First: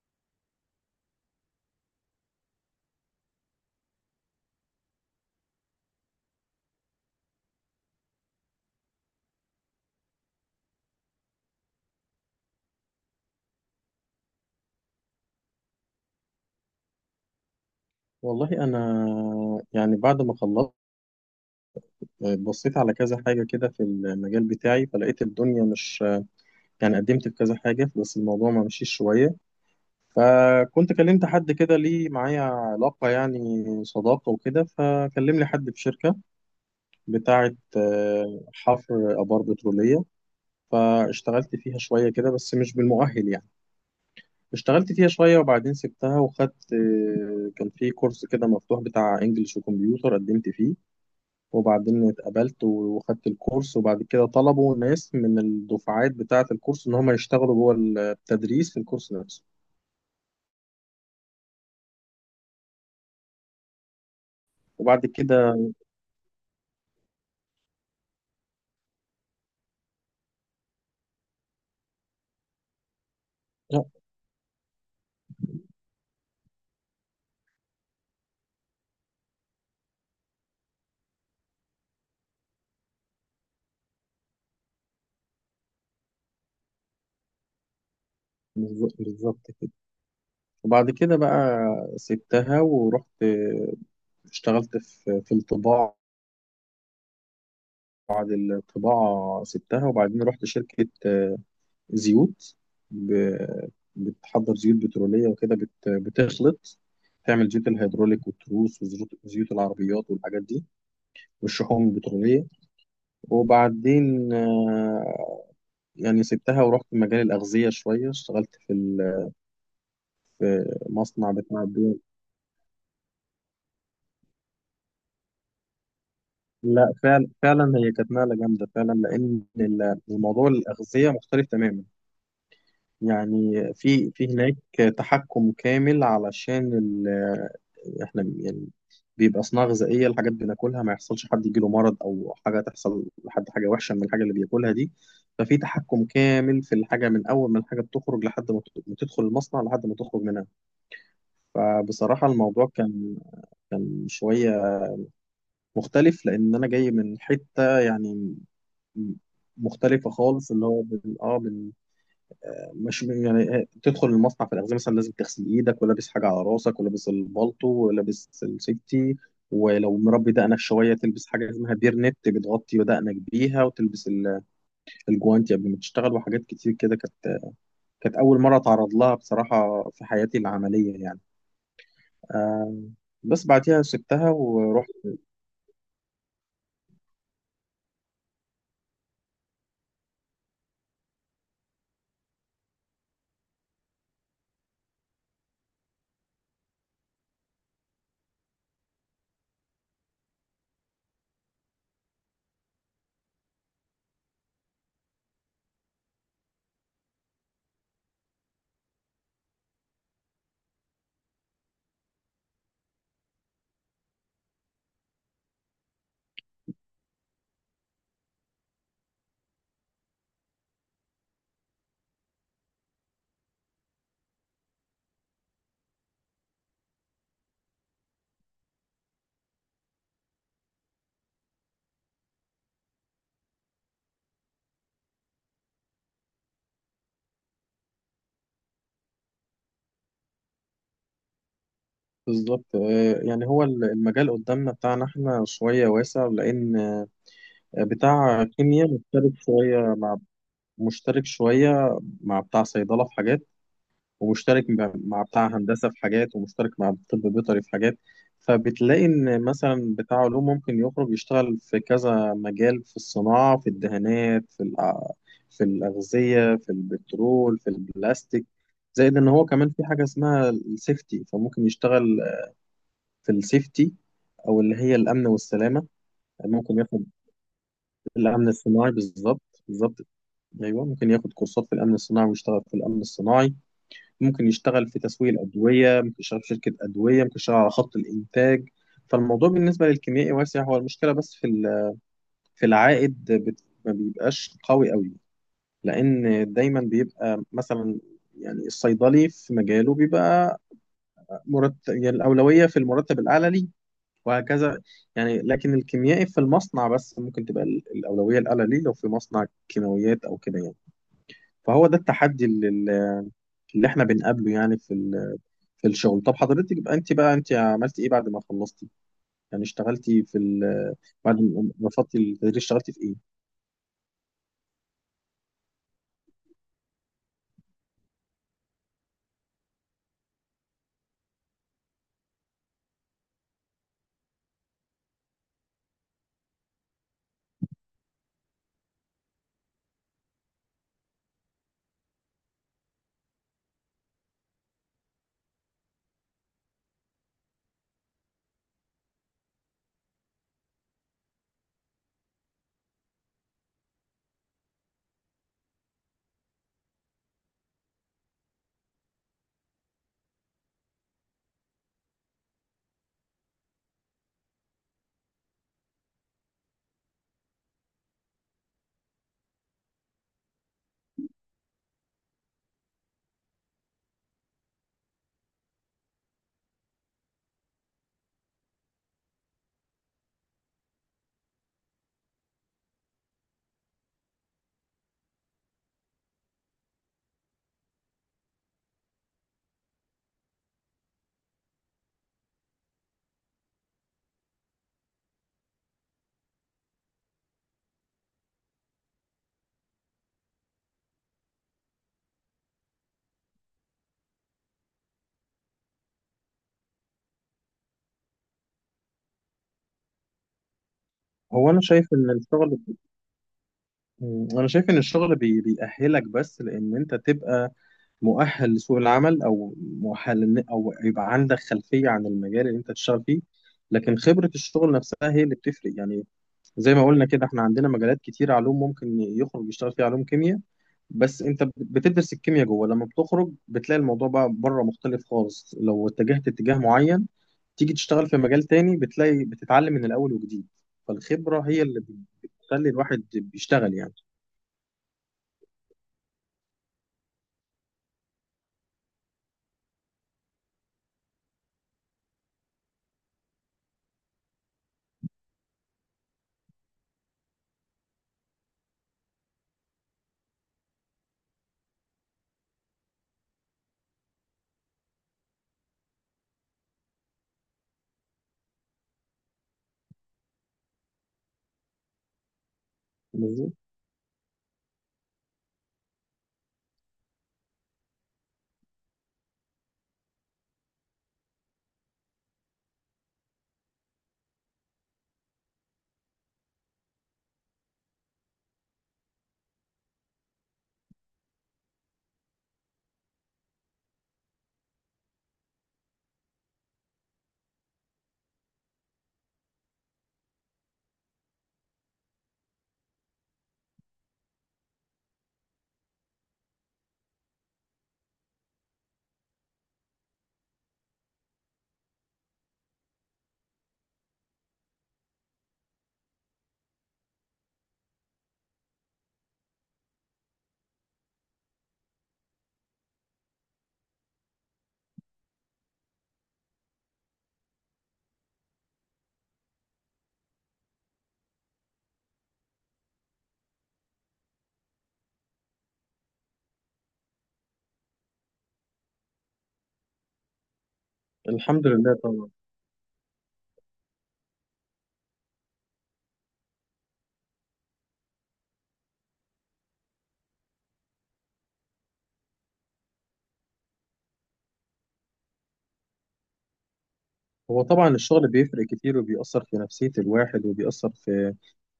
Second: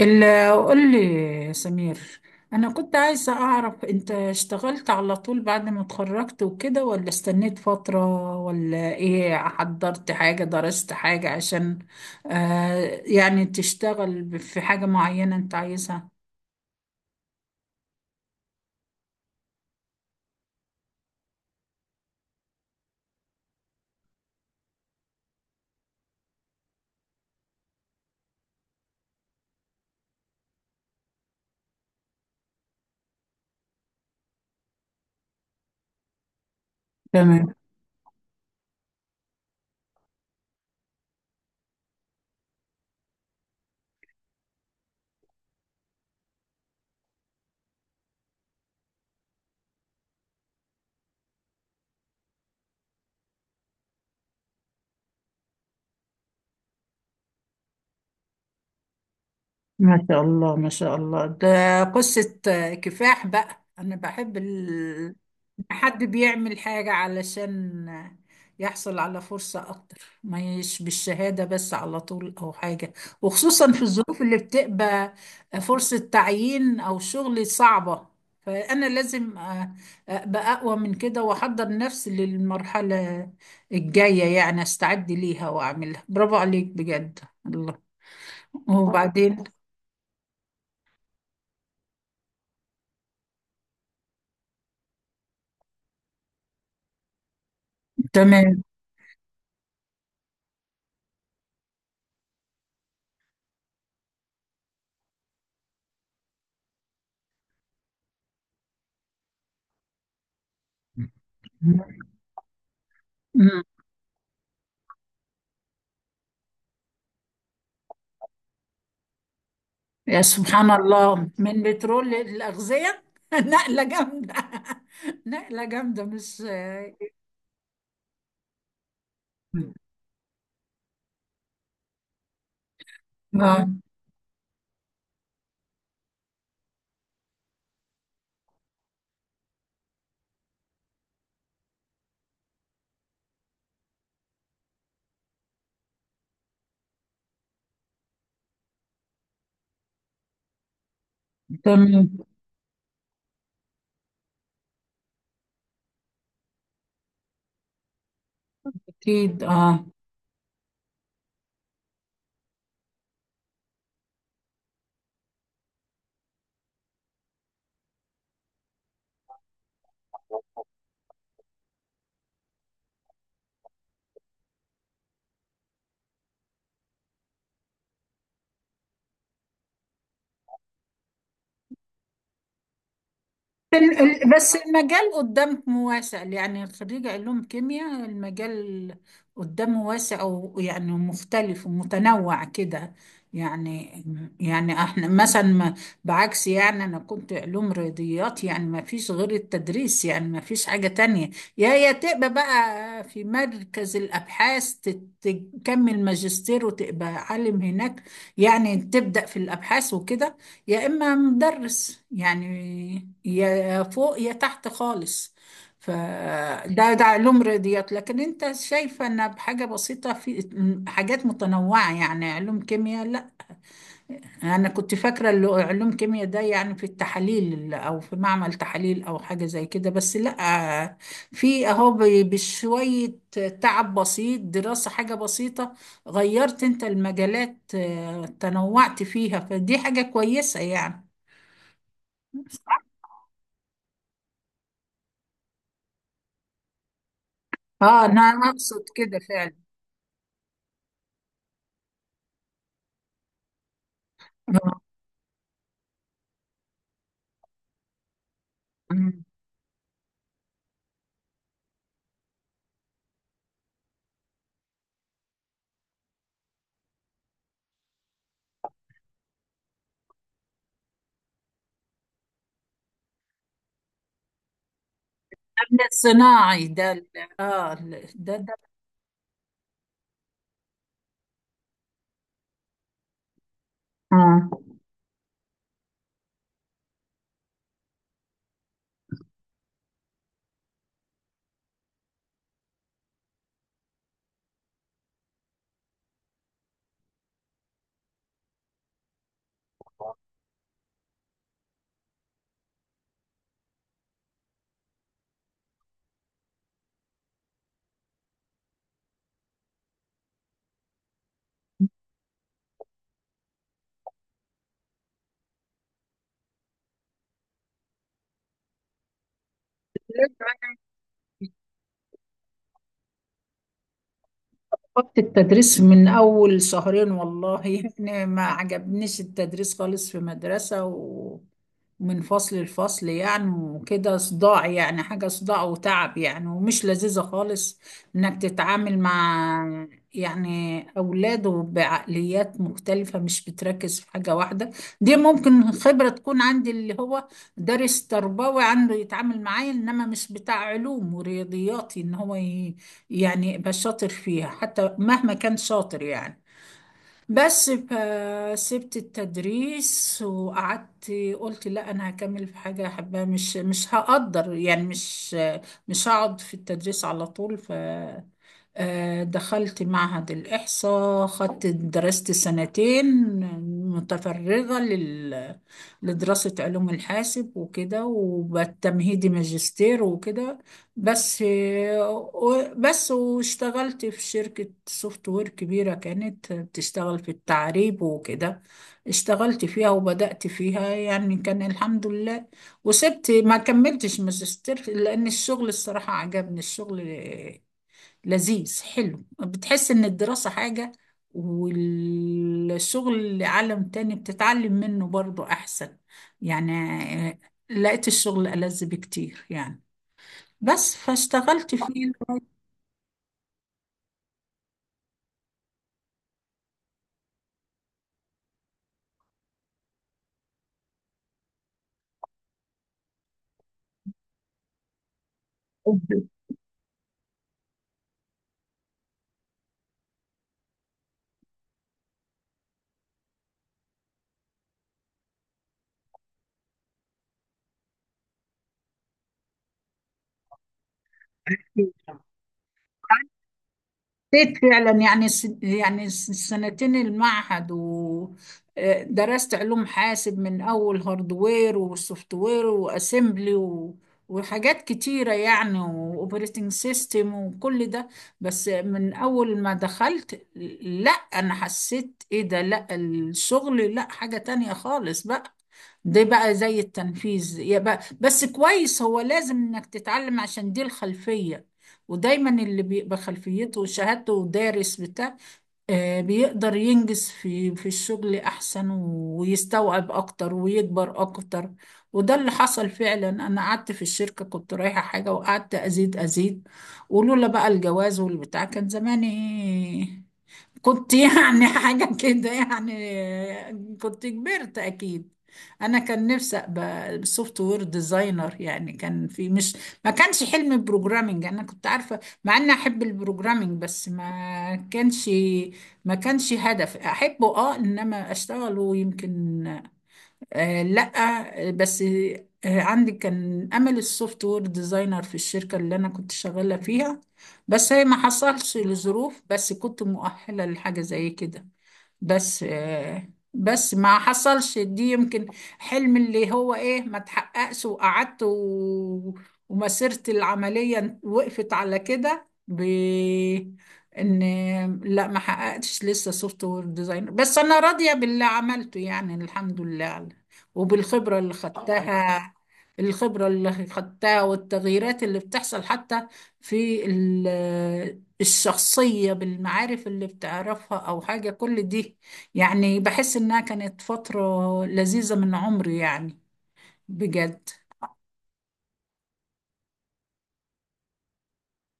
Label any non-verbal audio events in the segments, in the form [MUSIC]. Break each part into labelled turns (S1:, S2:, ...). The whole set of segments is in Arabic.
S1: إلا قول لي يا سمير. أنا كنت عايزة أعرف أنت اشتغلت على طول بعد ما اتخرجت وكده، ولا استنيت فترة، ولا إيه، حضرت حاجة، درست حاجة عشان يعني تشتغل في حاجة معينة أنت عايزها؟
S2: والله انا، يعني بعد ما خلصت، بصيت على كذا حاجه كده في المجال بتاعي، فلقيت الدنيا مش. يعني قدمت في كذا حاجه بس الموضوع ما مشيش شويه. فكنت كلمت حد كده ليه معايا علاقه، يعني صداقه وكده، فكلم لي حد في شركه
S1: تمام.
S2: بتاعه، حفر ابار بتروليه. فاشتغلت فيها شويه كده بس مش بالمؤهل يعني. اشتغلت فيها شويه وبعدين سبتها وخدت، كان في كورس كده مفتوح بتاع انجلش وكمبيوتر، قدمت فيه وبعدين اتقبلت وخدت الكورس. وبعد كده طلبوا ناس من الدفعات بتاعة الكورس إن هم يشتغلوا جوه التدريس في الكورس نفسه.
S1: ما شاء الله، ما شاء الله، ده قصة كفاح بقى. أنا بحب
S2: وبعد كده،
S1: حد بيعمل حاجة علشان يحصل على فرصة، أكتر ما يش بالشهادة بس على طول أو حاجة، وخصوصا
S2: لا،
S1: في الظروف اللي بتبقى فرصة تعيين أو شغل صعبة. فأنا لازم أبقى أقوى من كده وأحضر نفسي للمرحلة الجاية، يعني أستعد ليها وأعملها. برافو عليك بجد. الله.
S2: بالظ-
S1: وبعدين؟
S2: بالظبط كده. وبعد كده بقى سبتها ورحت، اشتغلت في الطباعة. بعد
S1: تمام.
S2: الطباعة سبتها، وبعدين رحت شركة زيوت، ب- بتحضر زيوت بترولية وكده، بتخلط، تعمل زيوت الهيدروليك والتروس وزيوت، زيوت العربيات والحاجات دي، والشحوم البترولية. وبعدين يعني سبتها ورحت مجال الأغذية شوية. اشتغلت
S1: يا
S2: في
S1: سبحان الله،
S2: مصنع
S1: من
S2: بتاع بيض.
S1: بترول للأغذية [LAUGHS] نقلة جامدة. [LAUGHS] نقلة جامدة، مش
S2: لا، فعلا فعلا هي كانت نقلة جامدة فعلا، لأن الموضوع الأغذية مختلف تماما. يعني في هناك تحكم كامل، علشان احنا يعني بيبقى صناعة غذائية، الحاجات بناكلها ما يحصلش حد يجيله مرض أو حاجة، تحصل لحد حاجة وحشة من الحاجة اللي بياكلها دي. ففي تحكم كامل في الحاجة من أول ما الحاجة بتخرج، لحد ما ما تدخل المصنع لحد ما تخرج منها.
S1: تمام.
S2: فبصراحة الموضوع كان، كان شوية مختلف، لأن أنا جاي من حتة، يعني م-
S1: أكيد
S2: مختلفة خالص، اللي هو مش يعني. تدخل المصنع في الأغذية مثلا لازم تغسل إيدك، ولابس حاجة على راسك، ولابس البالطو، ولابس السيفتي. ولو مربي دقنك شوية تلبس حاجة اسمها بيرنت بتغطي دقنك بيها، وتلبس الجوانتي قبل ما تشتغل. وحاجات كتير كده كانت أول مرة أتعرض لها بصراحة في حياتي العملية يعني. آه، بس بعديها سبتها
S1: بس
S2: ورحت.
S1: المجال قدام واسع، يعني خريج علوم كيمياء المجال قدامه واسع، ويعني مختلف ومتنوع كده يعني. يعني احنا مثلا بعكس، يعني انا كنت علوم رياضيات، يعني ما فيش غير التدريس، يعني ما فيش حاجة تانية، يا تبقى بقى في مركز الابحاث تكمل ماجستير وتبقى عالم هناك، يعني تبدأ في الابحاث وكده، يا إما مدرس يعني، يا فوق يا تحت خالص. فده علوم رياضيات. لكن انت شايفة ان بحاجة بسيطة في حاجات متنوعة، يعني علوم كيمياء، لا، انا كنت فاكرة اللي هو علوم كيمياء ده يعني في التحاليل او في معمل تحاليل او حاجة زي كده، بس لا، في اهو بشوية تعب بسيط، دراسة حاجة بسيطة غيرت انت المجالات تنوعت فيها، فدي حاجة كويسة يعني.
S2: بالظبط. يعني هو المجال قدامنا بتاعنا احنا شوية واسع، لأن
S1: اه انا
S2: بتاع
S1: أنا اقصد
S2: كيمياء
S1: كده
S2: مختلف
S1: فعلا.
S2: شوية، مشترك شوية مع بتاع صيدلة في حاجات، ومشترك
S1: آه.
S2: مع بتاع هندسة في حاجات، ومشترك مع طب بيطري في حاجات. فبتلاقي
S1: أمم.
S2: إن مثلا بتاع علوم ممكن يخرج يشتغل في كذا مجال، في الصناعة، في الدهانات، في الأغذية، في البترول، في البلاستيك. زائد إن هو كمان في حاجة اسمها السيفتي، فممكن يشتغل في السيفتي، أو اللي هي الأمن
S1: النمل
S2: والسلامة.
S1: الصناعي
S2: ممكن
S1: ده
S2: ياخد
S1: ده
S2: الأمن
S1: ده
S2: الصناعي، بالظبط بالظبط، ايوه ممكن ياخد كورسات في الامن الصناعي ويشتغل في الامن الصناعي. ممكن
S1: آه.
S2: يشتغل في تسويق الأدوية، ممكن يشتغل في شركة أدوية، ممكن يشتغل على خط الإنتاج. فالموضوع بالنسبة للكيميائي واسع، هو المشكلة بس في العائد، ما بيبقاش قوي قوي، لأن دايما بيبقى مثلا، يعني الصيدلي في مجاله بيبقى مرتب، يعني الأولوية في المرتب الأعلى ليه، وهكذا. يعني لكن الكيميائي في المصنع بس، ممكن تبقى الأولوية الأعلى ليه لو في مصنع كيماويات أو كده يعني. فهو ده التحدي اللي احنا بنقابله، يعني في الشغل. طب حضرتك يبقى انت بقى، انت عملتي ايه بعد ما خلصتي؟ يعني اشتغلتي في ال... بعد ما رفضتي التدريس اشتغلتي في ايه؟
S1: وقت التدريس من أول شهرين والله [LAUGHS] يعني ما عجبنيش التدريس خالص في مدرسة ومن فصل لفصل يعني، وكده صداع، يعني حاجة صداع وتعب يعني، ومش لذيذة خالص إنك تتعامل مع يعني أولاد بعقليات مختلفة، مش بتركز في حاجة واحدة. دي ممكن خبرة تكون عندي اللي هو دارس تربوي عنده يتعامل معايا، إنما مش بتاع علوم ورياضياتي إن هو، يعني بقى شاطر فيها، حتى مهما كان شاطر يعني. بس سبت التدريس وقعدت، قلت لا انا هكمل في حاجه احبها، مش هقدر يعني، مش هقعد في التدريس على طول. ف آه، دخلت معهد الإحصاء، خدت درست سنتين متفرغة لدراسة علوم الحاسب وكده، وبالتمهيدي ماجستير وكده، بس واشتغلت في شركة سوفت وير كبيرة كانت بتشتغل في التعريب وكده، اشتغلت فيها وبدأت فيها، يعني كان الحمد لله. وسبت ما كملتش ماجستير لأن الشغل الصراحة عجبني، الشغل لذيذ حلو، بتحس إن الدراسة حاجة والشغل عالم تاني بتتعلم منه برضو أحسن يعني، لقيت الشغل ألذ بكتير يعني، بس
S2: هو
S1: فاشتغلت
S2: انا شايف
S1: فيه
S2: ان الشغل، انا شايف ان الشغل بيأهلك، بس لان انت تبقى مؤهل لسوق العمل، او مؤهل او يبقى عندك خلفية عن المجال اللي انت تشتغل فيه، لكن خبرة الشغل نفسها هي اللي بتفرق يعني.
S1: لغاية
S2: زي ما قلنا كده، احنا عندنا مجالات كتير، علوم ممكن يخرج يشتغل فيها علوم كيمياء، بس انت بتدرس الكيمياء جوه. لما بتخرج بتلاقي الموضوع بقى بره مختلف خالص، لو اتجهت اتجاه معين، تيجي تشتغل في مجال تاني بتلاقي بتتعلم من الاول وجديد. فالخبرة هي اللي بتخلي الواحد بيشتغل يعني.
S1: حسيت فعلا. يعني السنتين المعهد ودرست علوم حاسب من اول هاردوير وسوفت وير واسمبلي وحاجات كتيره يعني، واوبريتنج سيستم وكل ده. بس من اول ما دخلت، لا انا حسيت ايه ده، لا الشغل لا حاجه تانية خالص بقى. ده بقى زي التنفيذ يا بقى، بس كويس هو، لازم انك تتعلم عشان دي الخلفيه. ودايما اللي بيبقى
S2: فاهم قصدي؟
S1: خلفيته وشهادته ودارس بتاع، بيقدر ينجز في الشغل احسن ويستوعب اكتر ويكبر اكتر. وده اللي حصل فعلا. انا قعدت في الشركة كنت رايحة حاجة، وقعدت ازيد ازيد. ولولا بقى الجواز والبتاع، كان زماني إيه؟ كنت يعني [LAUGHS] حاجة كده يعني، كنت كبرت أكيد. أنا كان نفسي أبقى سوفت وير ديزاينر، يعني كان في مش، ما كانش حلم بروجرامينج، أنا كنت عارفة مع إني أحب البروجرامينج، بس ما كانش هدف أحبه إنما أشتغله يمكن. لا. بس عندي كان امل السوفت وير ديزاينر في الشركه اللي انا كنت شغاله فيها، بس هي ما حصلش لظروف، بس كنت مؤهله لحاجه زي كده. بس ما حصلش دي، يمكن حلم اللي هو ايه ما تحققش، وقعدت ومسيرة العملية وقفت على كده ب ان لا، ما حققتش لسه سوفت وير ديزاينر، بس انا راضية باللي عملته يعني الحمد لله وبالخبرة اللي
S2: الحمد لله طبعا.
S1: خدتها. والتغييرات اللي بتحصل حتى في الشخصية، بالمعارف اللي بتعرفها أو حاجة كل دي، يعني بحس إنها كانت فترة لذيذة من عمري يعني، بجد.
S2: هو طبعا الشغل بيفرق كتير، وبيأثر في نفسية الواحد، وبيأثر في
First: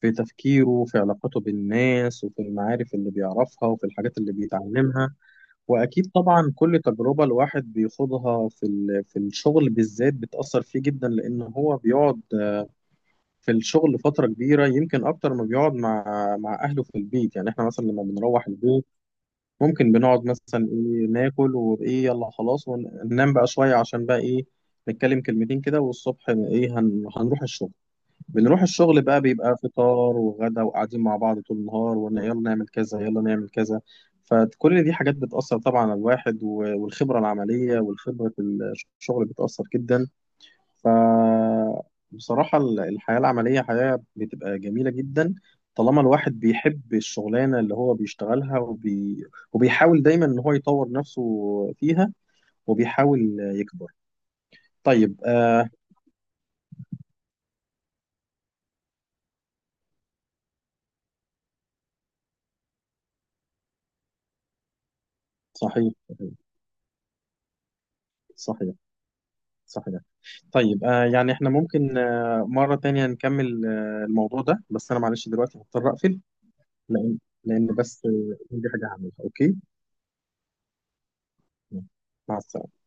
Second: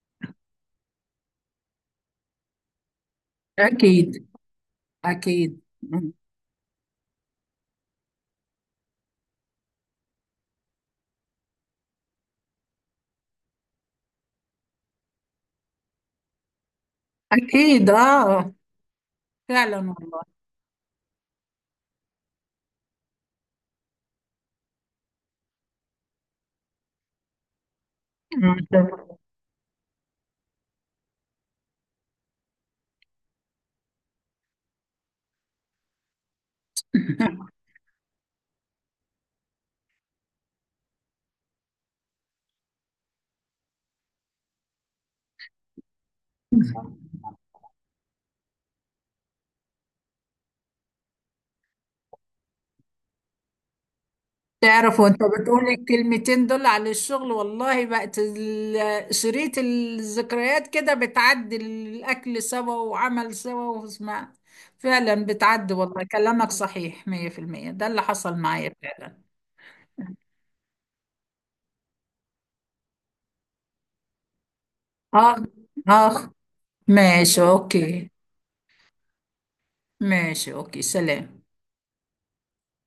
S2: في تفكيره، وفي علاقته بالناس، وفي المعارف اللي بيعرفها، وفي الحاجات
S1: أكيد.
S2: اللي بيتعلمها.
S1: أكيد.
S2: واكيد طبعا كل تجربه الواحد بيخوضها في الشغل بالذات بتاثر فيه جدا، لان هو بيقعد في الشغل فتره كبيره، يمكن اكتر ما بيقعد مع اهله في البيت. يعني احنا مثلا
S1: أكيد،
S2: لما بنروح
S1: آه،
S2: البيت، ممكن
S1: فعلا
S2: بنقعد مثلا، ايه ناكل، وايه يلا خلاص وننام بقى شويه، عشان بقى ايه نتكلم كلمتين كده، والصبح ايه هنروح الشغل. بنروح
S1: والله
S2: الشغل بقى بيبقى فطار وغدا وقاعدين مع بعض طول النهار، وقلنا يلا نعمل كذا يلا نعمل كذا. فكل دي حاجات بتأثر طبعا على الواحد، والخبرة
S1: [LAUGHS]
S2: العملية، والخبرة الشغل بتأثر جدا. ف بصراحة الحياة العملية حياة بتبقى جميلة جدا، طالما الواحد بيحب الشغلانة اللي هو بيشتغلها، وبيحاول دايما إن هو يطور نفسه فيها، وبيحاول يكبر.
S1: تعرف، وأنت
S2: طيب،
S1: بتقولي الكلمتين دول على الشغل، والله بقت شريط الذكريات كده بتعدي، الأكل سوا وعمل سوا واسمع. فعلا، بتعدي
S2: صحيح
S1: والله،
S2: صحيح
S1: كلامك صحيح 100%، ده اللي حصل معايا
S2: صحيح.
S1: فعلا.
S2: صحيح. طيب، يعني احنا ممكن مرة تانية نكمل الموضوع ده، بس أنا معلش
S1: اخ،
S2: دلوقتي هضطر
S1: اخ،
S2: أقفل. لأن،
S1: ماشي اوكي.
S2: بس عندي حاجة هعملها. أوكي،
S1: ماشي اوكي، سلام.
S2: مع السلامة.